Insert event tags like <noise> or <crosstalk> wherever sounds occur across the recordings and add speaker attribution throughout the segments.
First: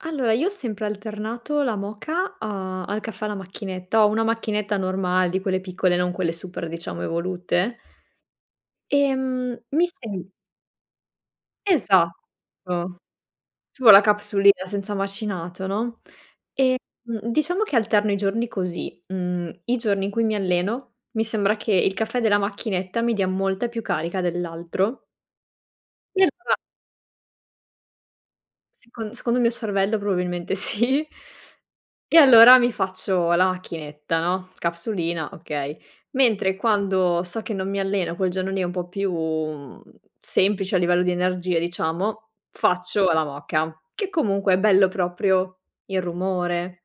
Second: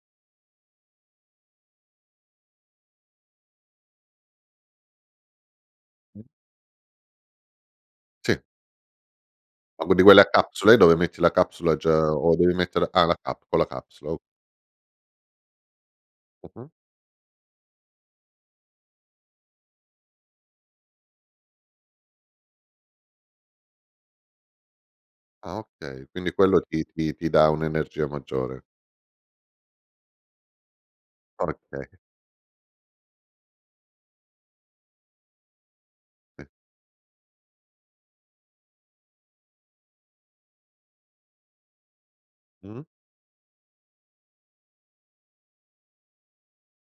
Speaker 1: Allora, io ho sempre alternato la moka a al caffè alla macchinetta. Ho una macchinetta normale di quelle piccole, non
Speaker 2: Mh.
Speaker 1: quelle super, diciamo, evolute.
Speaker 2: Sì.
Speaker 1: Ehm,
Speaker 2: O
Speaker 1: mi
Speaker 2: gh di quelle a
Speaker 1: sem
Speaker 2: capsule? Dove metti la capsula già o devi mette la
Speaker 1: Esatto.
Speaker 2: ah, la cap con la
Speaker 1: Ci vuole la
Speaker 2: capsula, o
Speaker 1: capsulina senza macinato, no,
Speaker 2: Mh-mh.
Speaker 1: ehm, mhmm, diciamo che alterno i giorni così: mhmm, i giorni in cui mi alleno, mi sembra che il caffè della macchinetta mi dia molta più carica dell'altro.
Speaker 2: Ah, okay.
Speaker 1: E
Speaker 2: Quindi,
Speaker 1: allora
Speaker 2: quello ti ti ti dà un'energia maggiore.
Speaker 1: Secon secondo il mio cervello probabilmente sì!
Speaker 2: Okay.
Speaker 1: E allora, mi faccio la macchinetta, no, capsulina, okay.
Speaker 2: I
Speaker 1: Mentre, quando so che non mi allena, quel giorno lì è un po' più, mhmm, semplice a livello di energia, diciamo,
Speaker 2: Mh-mh.
Speaker 1: faccio la moka, che comunque è bello proprio il rumore.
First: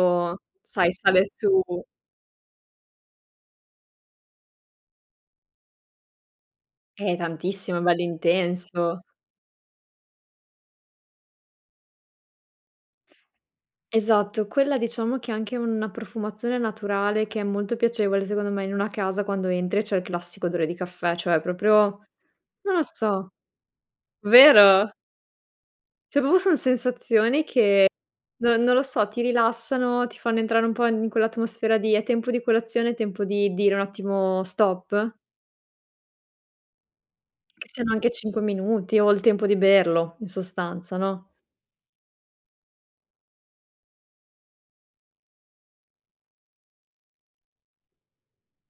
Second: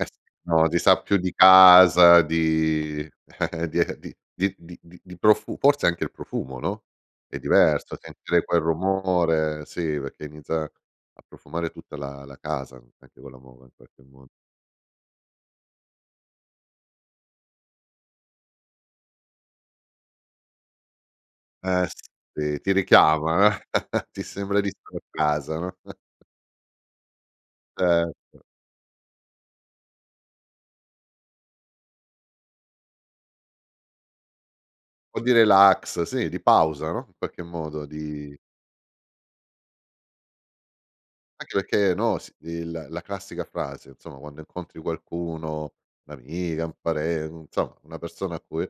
Speaker 2: Eh, s no, ti
Speaker 1: sai,
Speaker 2: sa più
Speaker 1: sale
Speaker 2: di
Speaker 1: su
Speaker 2: casa, di <chuckles> di e di di di di di profu forse anche il profumo, no,
Speaker 1: Eh,
Speaker 2: è
Speaker 1: tantissimo! È
Speaker 2: diverso
Speaker 1: bello
Speaker 2: sentire quel
Speaker 1: intenso.
Speaker 2: rumore, sì, perché inizia a profumare tutta la la casa, anche quello mome in qualche mo
Speaker 1: Esatto, quella diciamo che anche una profumazione naturale, che è molto piacevole, secondo me, in una casa quando entri e c'è il classico odore di caffè, cioè proprio,
Speaker 2: Eh, sì. Ti
Speaker 1: non lo so,
Speaker 2: richiama, eh? <chuckles> Ti sembra di
Speaker 1: vero?
Speaker 2: stare a casa, no?
Speaker 1: Cioè,
Speaker 2: <chuckles>
Speaker 1: proprio son sensazioni che
Speaker 2: Cer
Speaker 1: no non lo so, ti rilassano, ti fanno entrare un po' in quell'atmosfera di: "È tempo di colazione". "È tempo di dire un'attimo stop."
Speaker 2: O di relax, sì, di pausa, no, i qualche
Speaker 1: Che
Speaker 2: modo
Speaker 1: siano anche
Speaker 2: di
Speaker 1: 5 minuti o il tempo di berlo in sostanza, no?
Speaker 2: Anche perché, no, si il la classica frase, insomma, quando incontri qualcuno, un'amica, un paren insomma, una persona a cui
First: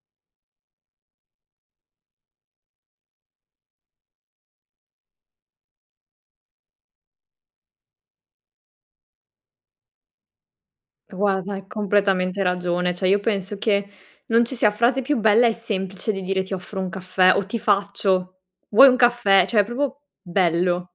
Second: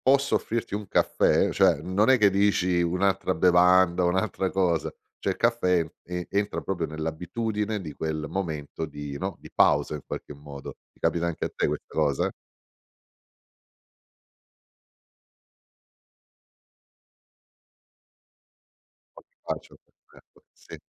Speaker 2: "Posso offrirti un caffè?" Cioè, non è che dici un'altra bevanda, un'altra cosa. Cioè, il caffè en e entra proprio nell'abitudine di quel momento di no, di pausa in qualche modo. Ti
Speaker 1: To
Speaker 2: capita anche a
Speaker 1: guarda,
Speaker 2: te
Speaker 1: è
Speaker 2: questa cosa?
Speaker 1: completamente ragione. Cioè, io penso che non ci sia frase più bella e semplice di dire: "Ti offro un caffè," o: "Ti faccio," "Vuoi un caffè?" Cioè, è proprio
Speaker 2: <unintelligible> Sì.
Speaker 1: bello.